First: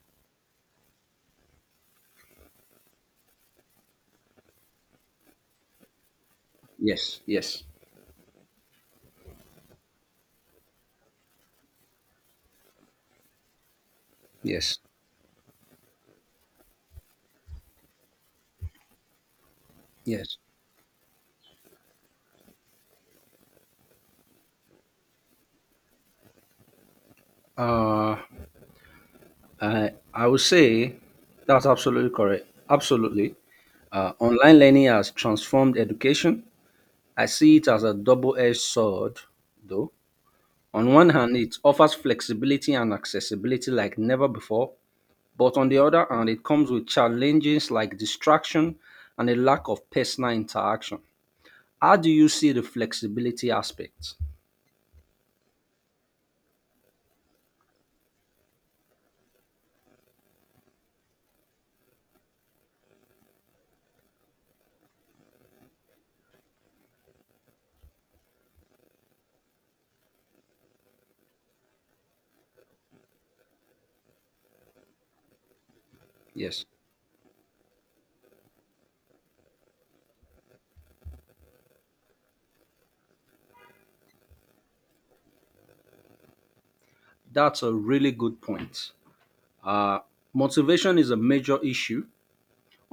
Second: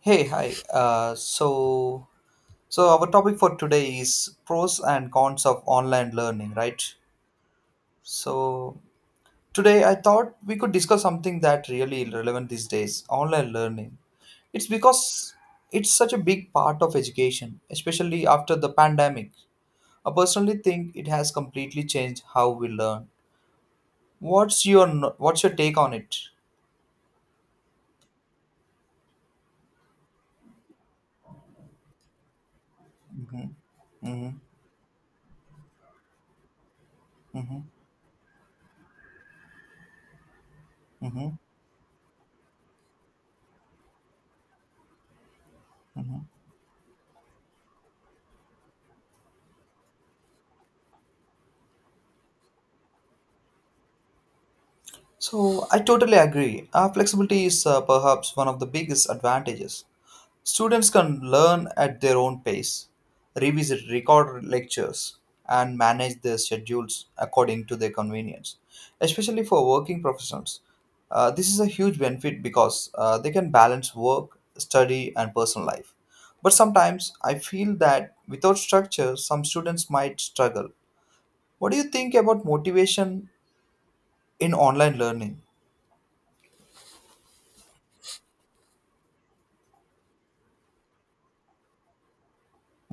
Hey, hi. So our topic for today is pros and cons of online learning, right? Yes, yes, So today I thought we could discuss something that really relevant these days, online learning. It's yes, because it's such a big part of education, especially after the pandemic. I yes. personally think it has completely changed how we learn. What's your no- what's your take on it? Uh, I would say that's absolutely correct. Absolutely. Mm-hmm. Mm-hmm. Online learning has transformed education. I see Mm-hmm. it as a double edged sword, though. On one Mm-hmm. hand, it offers flexibility and accessibility like never before. But on the other Mm-hmm. hand, it comes with challenges like distraction and a lack of personal interaction. How do you see the flexibility aspect? So, I totally agree. Flexibility is perhaps one of the biggest advantages. Students can learn at their own pace, revisit record lectures, and manage their schedules according to their convenience. Especially for working professionals, this is a huge benefit because they can balance work, study, and personal life. But Yes, sometimes I feel that without structure, some students might struggle. What do you think about motivation in online learning? that's a really good point. Uh, Motivation is a major issue.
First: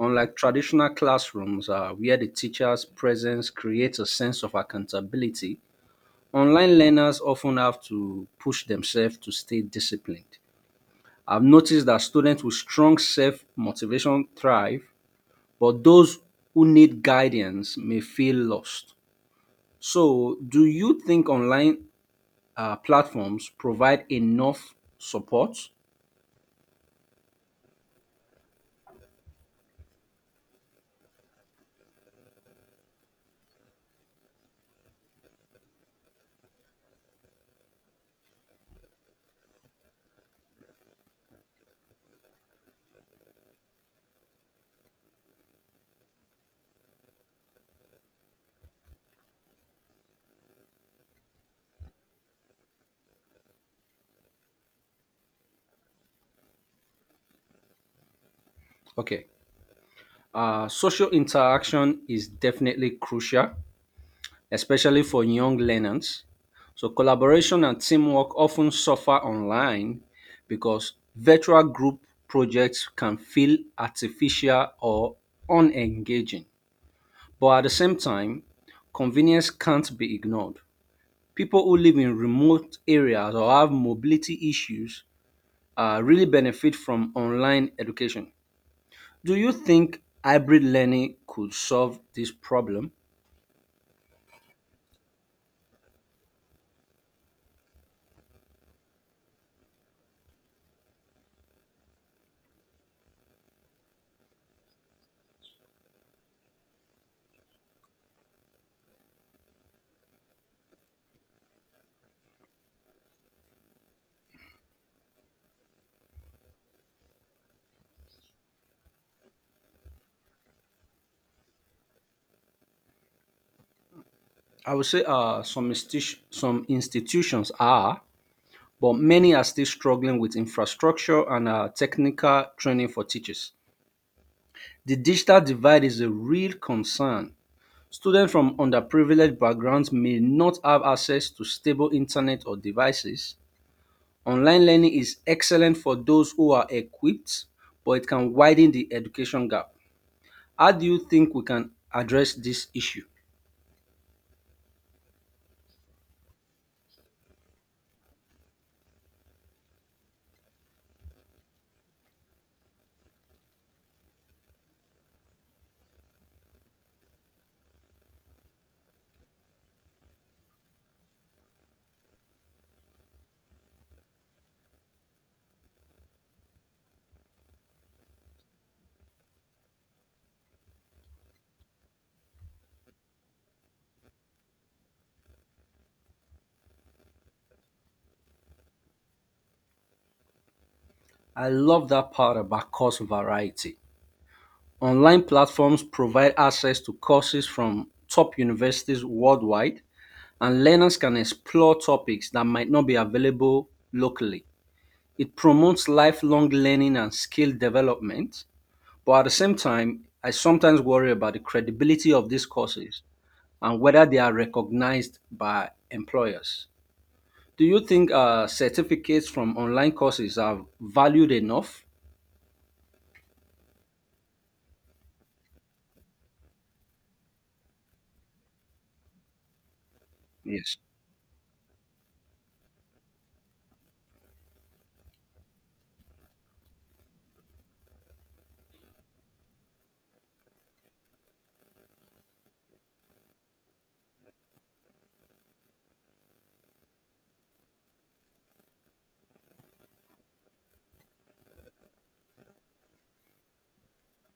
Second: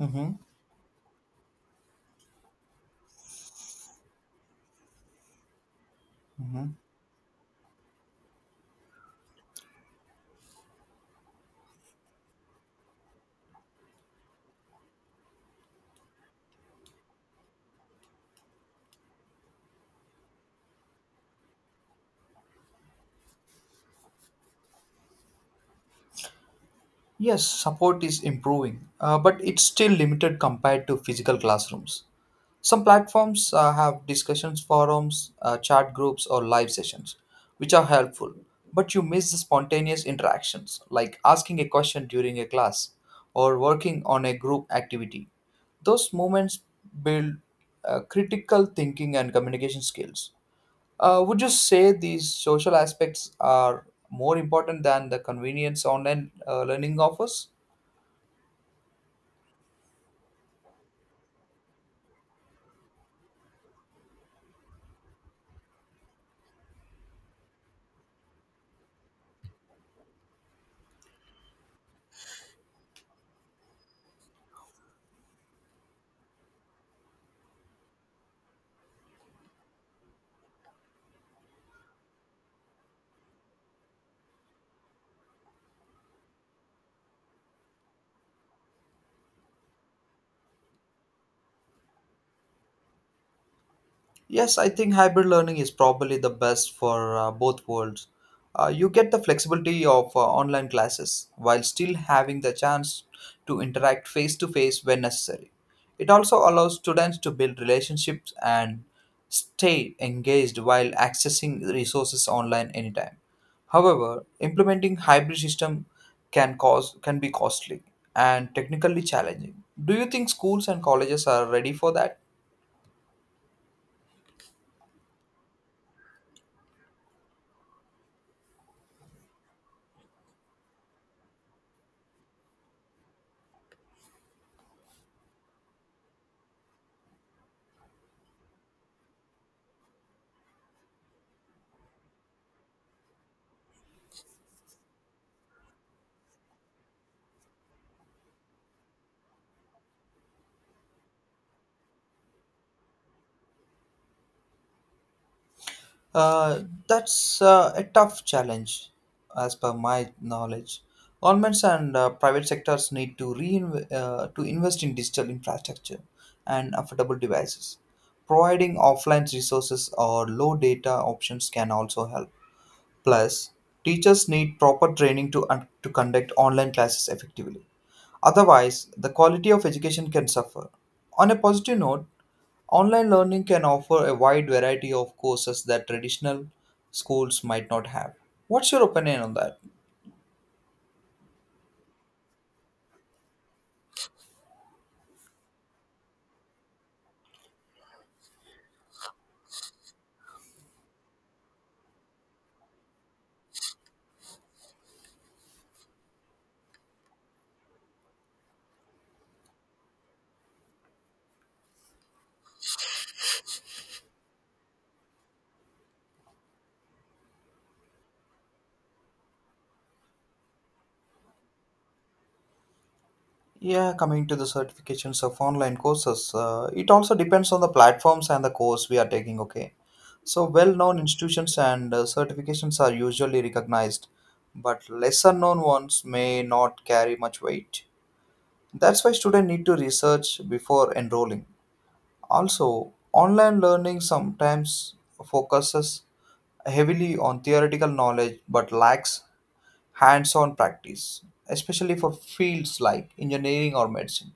Mm-hmm. traditional classrooms, where the teacher's presence creates a sense of accountability, Mm-hmm. online learners often have to push themselves to stay disciplined. I've noticed that students with strong self motivation thrive, but those who need guidance may feel lost. So, do you think online platforms provide enough support? Yes, support is improving, but it's still limited compared to physical classrooms. Some platforms have discussions forums, chat groups, or live sessions, which are helpful, but you miss the spontaneous interactions like asking a question during a class or working on a group activity. Those moments build critical thinking and communication skills. Would you say these social aspects are more important than the convenience online learning offers? Okay. Social interaction is definitely crucial, especially for young learners. So, collaboration and teamwork often suffer online because virtual group projects can feel artificial or unengaging. But at the same time, convenience can't be ignored. People who live in remote areas or have mobility issues really benefit from online education. Do you think hybrid learning could solve this problem? Yes, I think hybrid learning is probably the best for both worlds. You get the flexibility of online classes while still having the chance to interact face to face when necessary. It also allows students to build relationships and stay engaged while accessing resources online anytime. However, implementing hybrid system can be costly and technically challenging. Do you think schools and colleges are ready for that? I would say some institutions are, but many are still struggling with infrastructure and technical training for teachers. The digital divide is a real concern. Students from underprivileged backgrounds may not have access to stable internet or devices. Online learning is excellent for those who are equipped, but it can widen the education gap. How do you think we can address this issue? Uh, that's a tough challenge, as per my knowledge. Governments and private sectors need to to invest in digital infrastructure and affordable devices. Providing offline resources or low data options can also help. Plus, teachers need proper training to conduct online classes effectively. Otherwise, the quality of education can suffer. On a positive note, online learning can offer a wide variety of courses that traditional schools might not have. What's your opinion on that? I love that part about course variety. Online platforms provide access to courses from top universities worldwide, and learners can explore topics that might not be available locally. It promotes lifelong learning and skill development, but at the same time, I sometimes worry about the credibility of these courses and whether they are recognized by employers. Do you think certificates from online courses are valued enough? Yeah, coming to the certifications of online courses, it also depends on the platforms and the course we are taking, okay? So, well Yes. known institutions and certifications are usually recognized, but lesser known ones may not carry much weight. That's why students need to research before enrolling. Also, online learning sometimes focuses heavily on theoretical knowledge but lacks hands on practice, especially for fields like engineering or medicine.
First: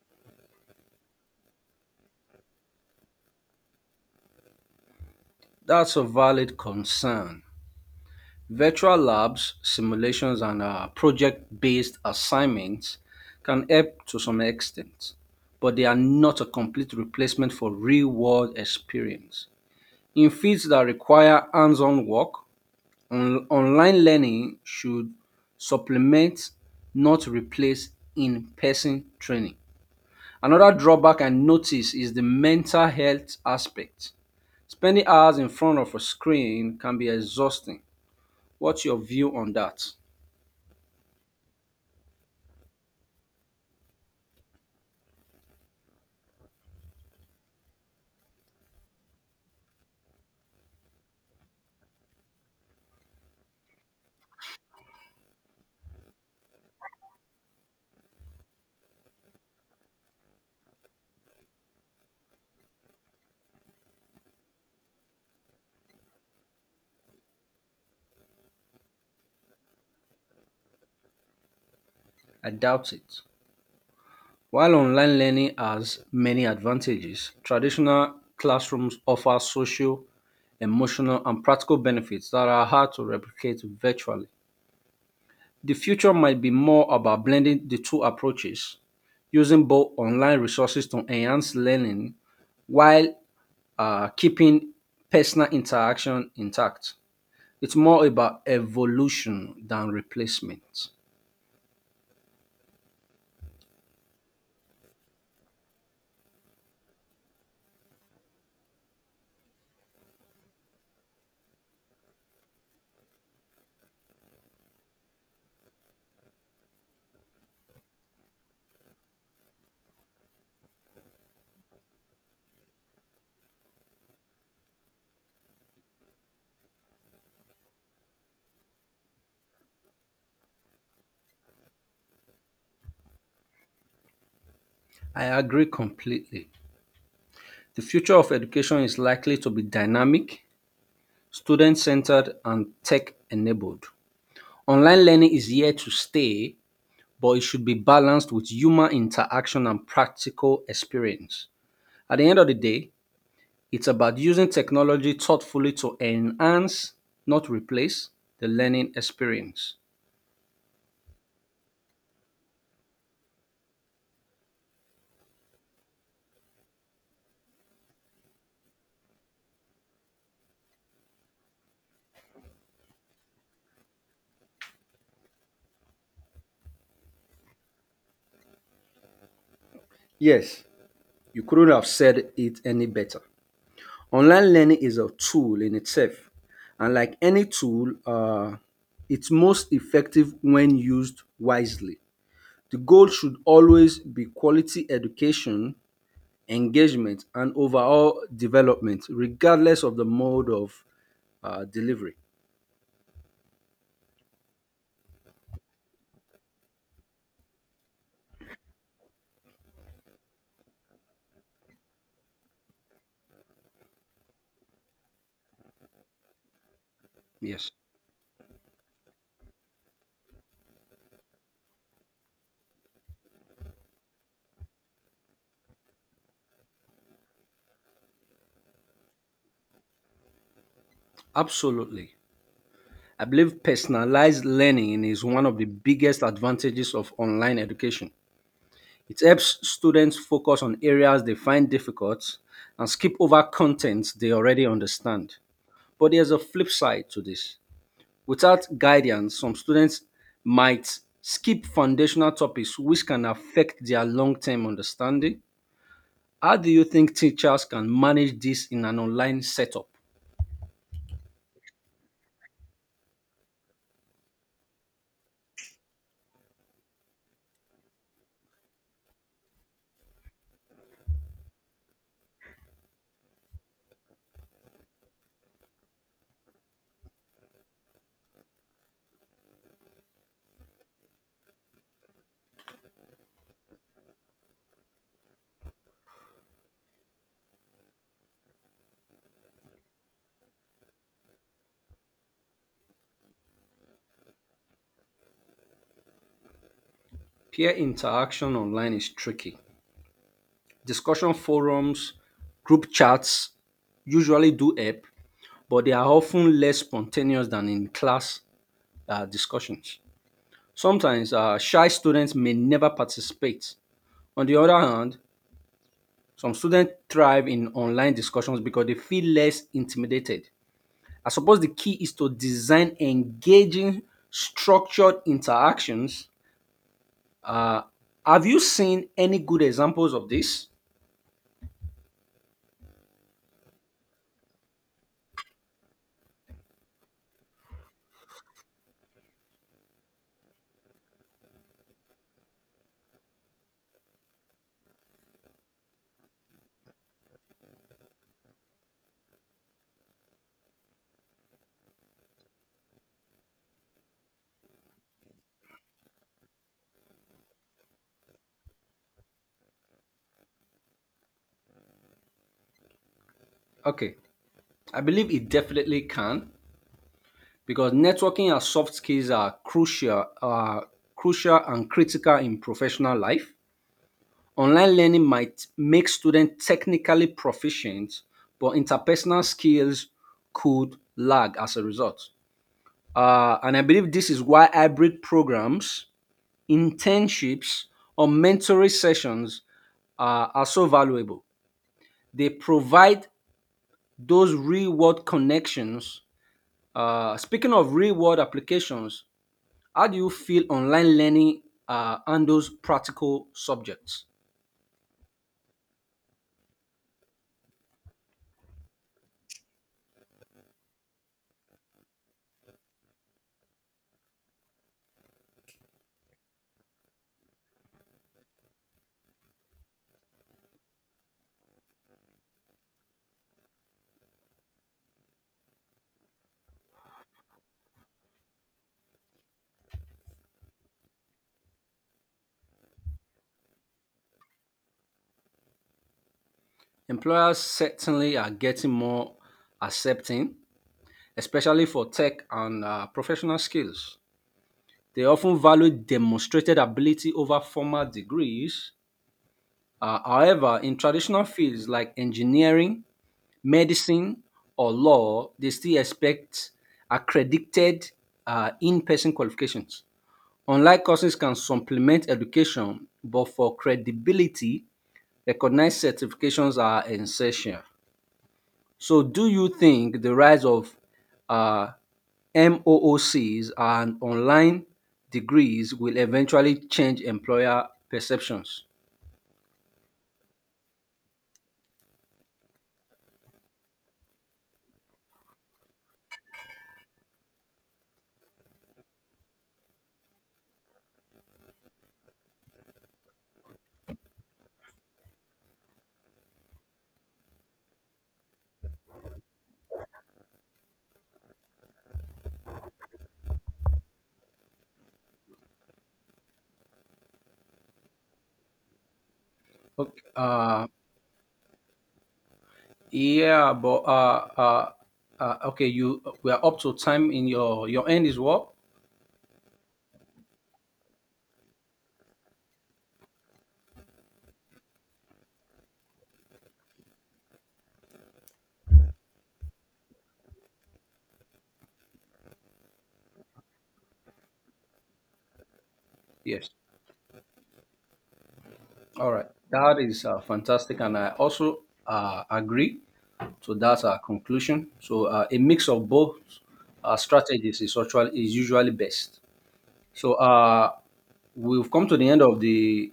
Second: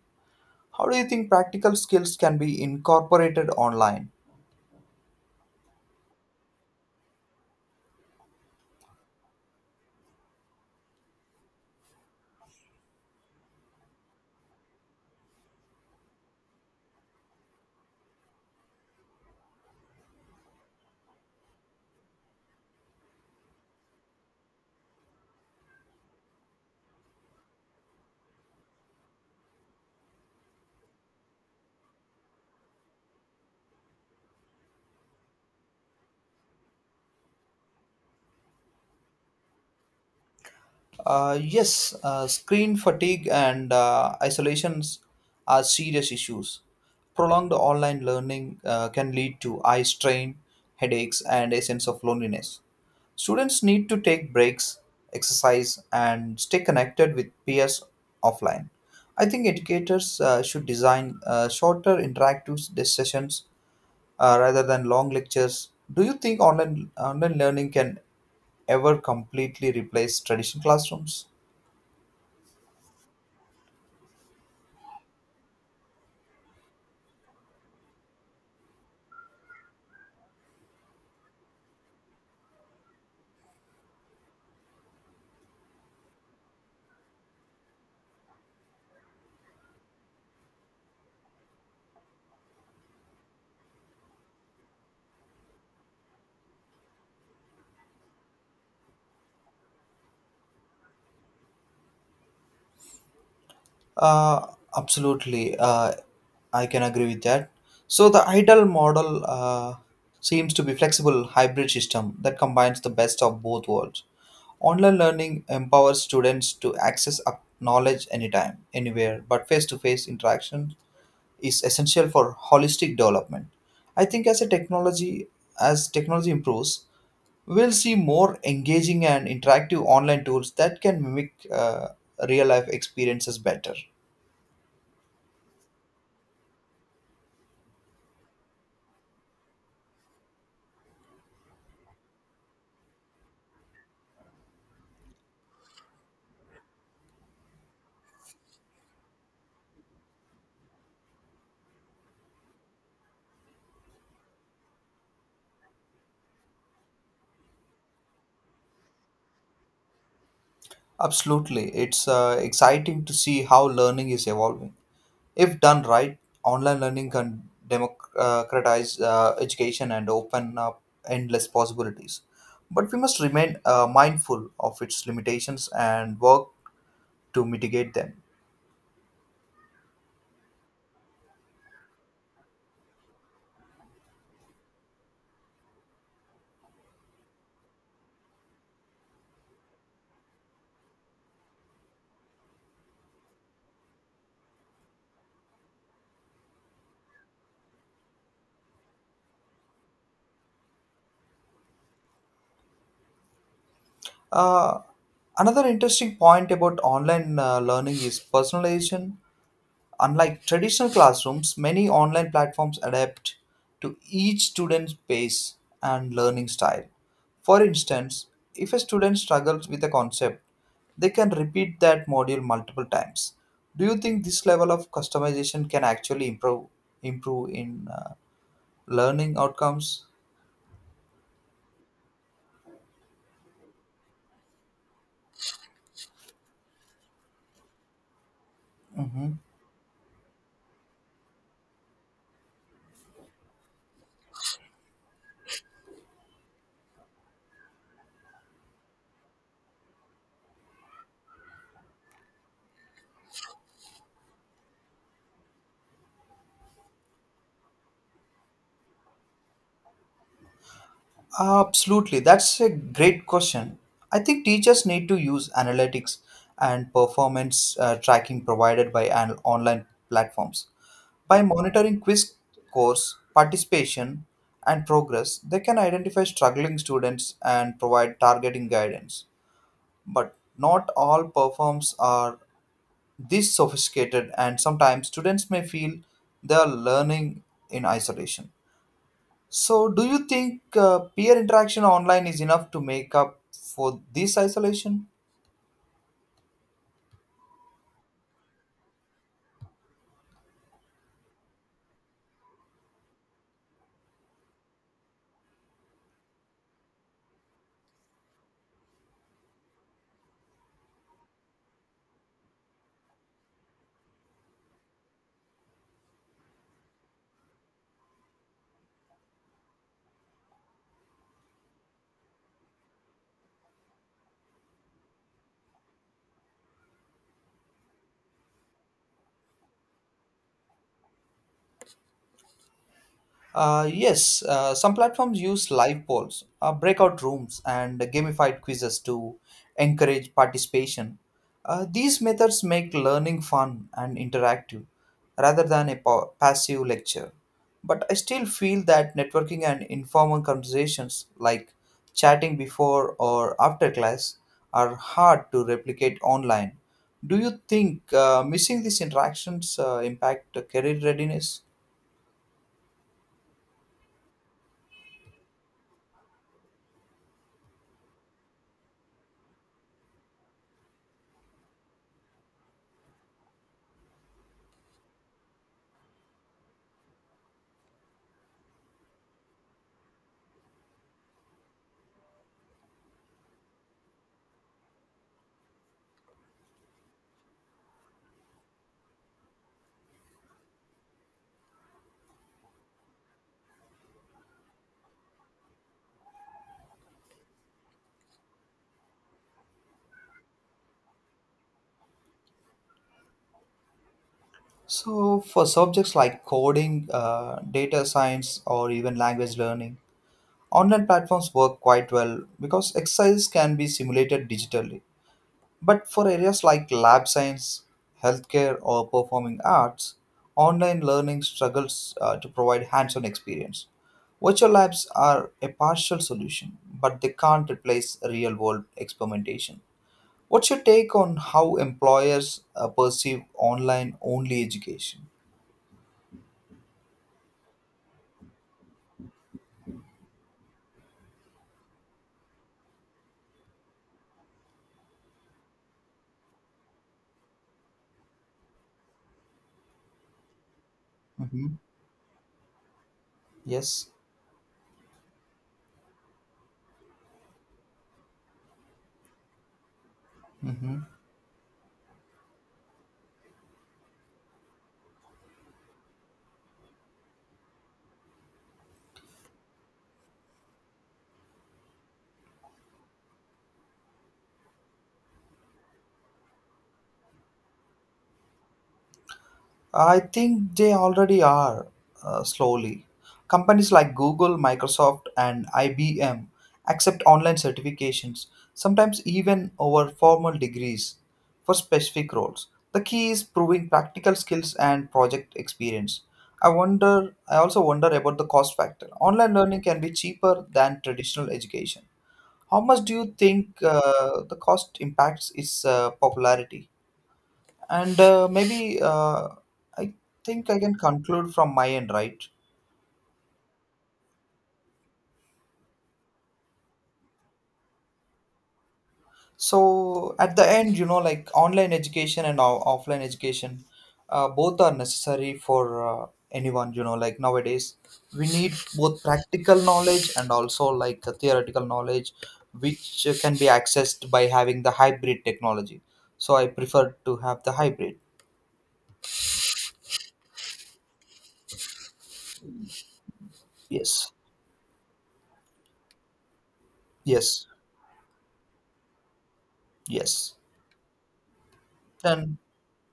How do you think practical skills can be incorporated online? That's a valid concern. Virtual labs, simulations, and project based assignments can help to some extent, but they are not a complete replacement for real world experience. In fields that require hands on work, online learning should supplement, not replace in person training. Another drawback I notice is the mental health aspect. Spending hours in front of a screen can be exhausting. What's your view on that? Yes, screen fatigue and isolations are serious issues. Prolonged online learning can lead to eye strain, headaches, and a sense of loneliness. Students need to take breaks, exercise, and stay connected with peers offline. I think educators should design shorter interactive sessions rather than long lectures. Do you think online learning can ever completely replace traditional classrooms? I doubt it. While online learning has many advantages, traditional classrooms offer social, emotional, and practical benefits that are hard to replicate virtually. The future might be more about blending the two approaches, using both online resources to enhance learning while keeping personal interaction intact. It's more about evolution than replacement. Uh, absolutely, I can agree with that. So the ideal model seems to be flexible hybrid system that combines the best of both worlds. Online learning empowers students to access up knowledge anytime, anywhere, but face to face interaction is essential for holistic development. I think as technology improves, we'll see more engaging and interactive online tools that can mimic real life experiences better. I agree completely. The future of education is likely to be dynamic, student centered, and tech enabled. Online learning is here to stay, but it should be balanced with human interaction and practical experience. At the end of the day, it's about using technology thoughtfully to enhance, not replace, the learning experience. Absolutely, it's exciting to see how learning is evolving. If done right, online learning can democratize education and open up endless possibilities. But we must remain mindful of its limitations and work to mitigate them. Yes, you couldn't have said it any better. Online learning is a tool in itself, and like any tool, it's most effective when used wisely. The goal should always be quality education, engagement, and overall development, regardless of the mode of delivery. Uh, Another interesting point about online learning is personalization. Unlike traditional classrooms, many online platforms adapt to each student's pace and learning style. For Yes, instance, if a student struggles with a concept, they can repeat that module multiple times. Do you think this level of customization can actually improve in learning outcomes? absolutely. I believe personalized learning is one of the biggest advantages of online education. It Mhm. helps students focus on areas they find difficult and skip over content they already understand. But there's a flip side to this. Without guidance, some students might skip foundational topics which can affect their long term understanding. How do you think teachers can manage this in an online setup? Absolutely. That's a great question. I think teachers need to use analytics and performance tracking provided by an online platforms. By monitoring quiz scores, participation, and progress, they can identify struggling students and provide targeting guidance. But not all performs are this sophisticated, and sometimes students may feel they are learning in isolation. So, do you think peer interaction online is enough to make up for this isolation? Peer interaction online is tricky. Discussion forums, group chats usually do help, but they are often less spontaneous than in class discussions. Sometimes shy students may never participate. On the other hand, some students thrive in online discussions because they feel less intimidated. I suppose the key is to design engaging, structured interactions. Uh, have you seen any good examples of this? Yes, some platforms use live polls, breakout rooms, and gamified quizzes to encourage participation. These methods make learning fun and interactive rather than a passive lecture. But I still feel that networking and informal conversations, like chatting before or after class, are hard to replicate online. Do you think missing these interactions impact career readiness? Okay, I believe it definitely can because networking and soft skills are crucial, crucial and critical in professional life. Online learning might make students technically proficient, but interpersonal skills could lag as a result. And I believe this is why hybrid programs, internships, or mentoring sessions are so valuable. They provide those real world connections. Speaking of real world applications, how do you feel online learning handles practical subjects? So, for subjects like coding, data science, or even language learning, online platforms work quite well because exercises can be simulated digitally. But for areas like lab science, healthcare, or performing arts, online learning struggles to provide hands on experience. Virtual labs are a partial solution, but they can't replace real world experimentation. What's your take on how employers perceive online only education? Employers certainly are getting more accepting, especially for tech and professional skills. They often value demonstrated ability over formal degrees. However, in traditional Mhm. fields like engineering, Yes, medicine, or law, they still expect accredited in person qualifications. Online hmm. courses can supplement education, but for credibility, recognized certifications are essential. So, do you think the rise of uh, MOOCs and online degrees will eventually change employer perceptions? I think they already are slowly. Companies like Google, Microsoft, and IBM accept online certifications, sometimes even over formal degrees, for specific roles. The key is proving practical skills and project experience. I also wonder about the cost factor. Online learning can be cheaper than traditional education. How much do you think the cost impacts its popularity? And maybe I Okay, think I uh, can conclude from my end, right? yeah, but uh, uh, okay, you we are up to time in your end is what? So at the end, you know, like online education and offline education, both are necessary for anyone, you know, like nowadays. We need both practical knowledge and also like the theoretical knowledge, which can be accessed by having the hybrid technology. So I Yes. prefer to have the hybrid. All right, that is fantastic, and I also agree. So that's Yes, conclusion. So, a mix of both yes, strategies is actually is usually best. So, yes. We've come to the end Then of the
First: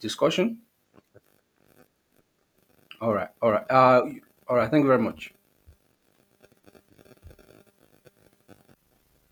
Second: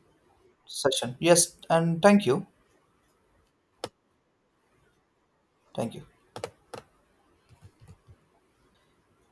discussion. session. Yes, and thank you. All right. Thank you very much. Thank you.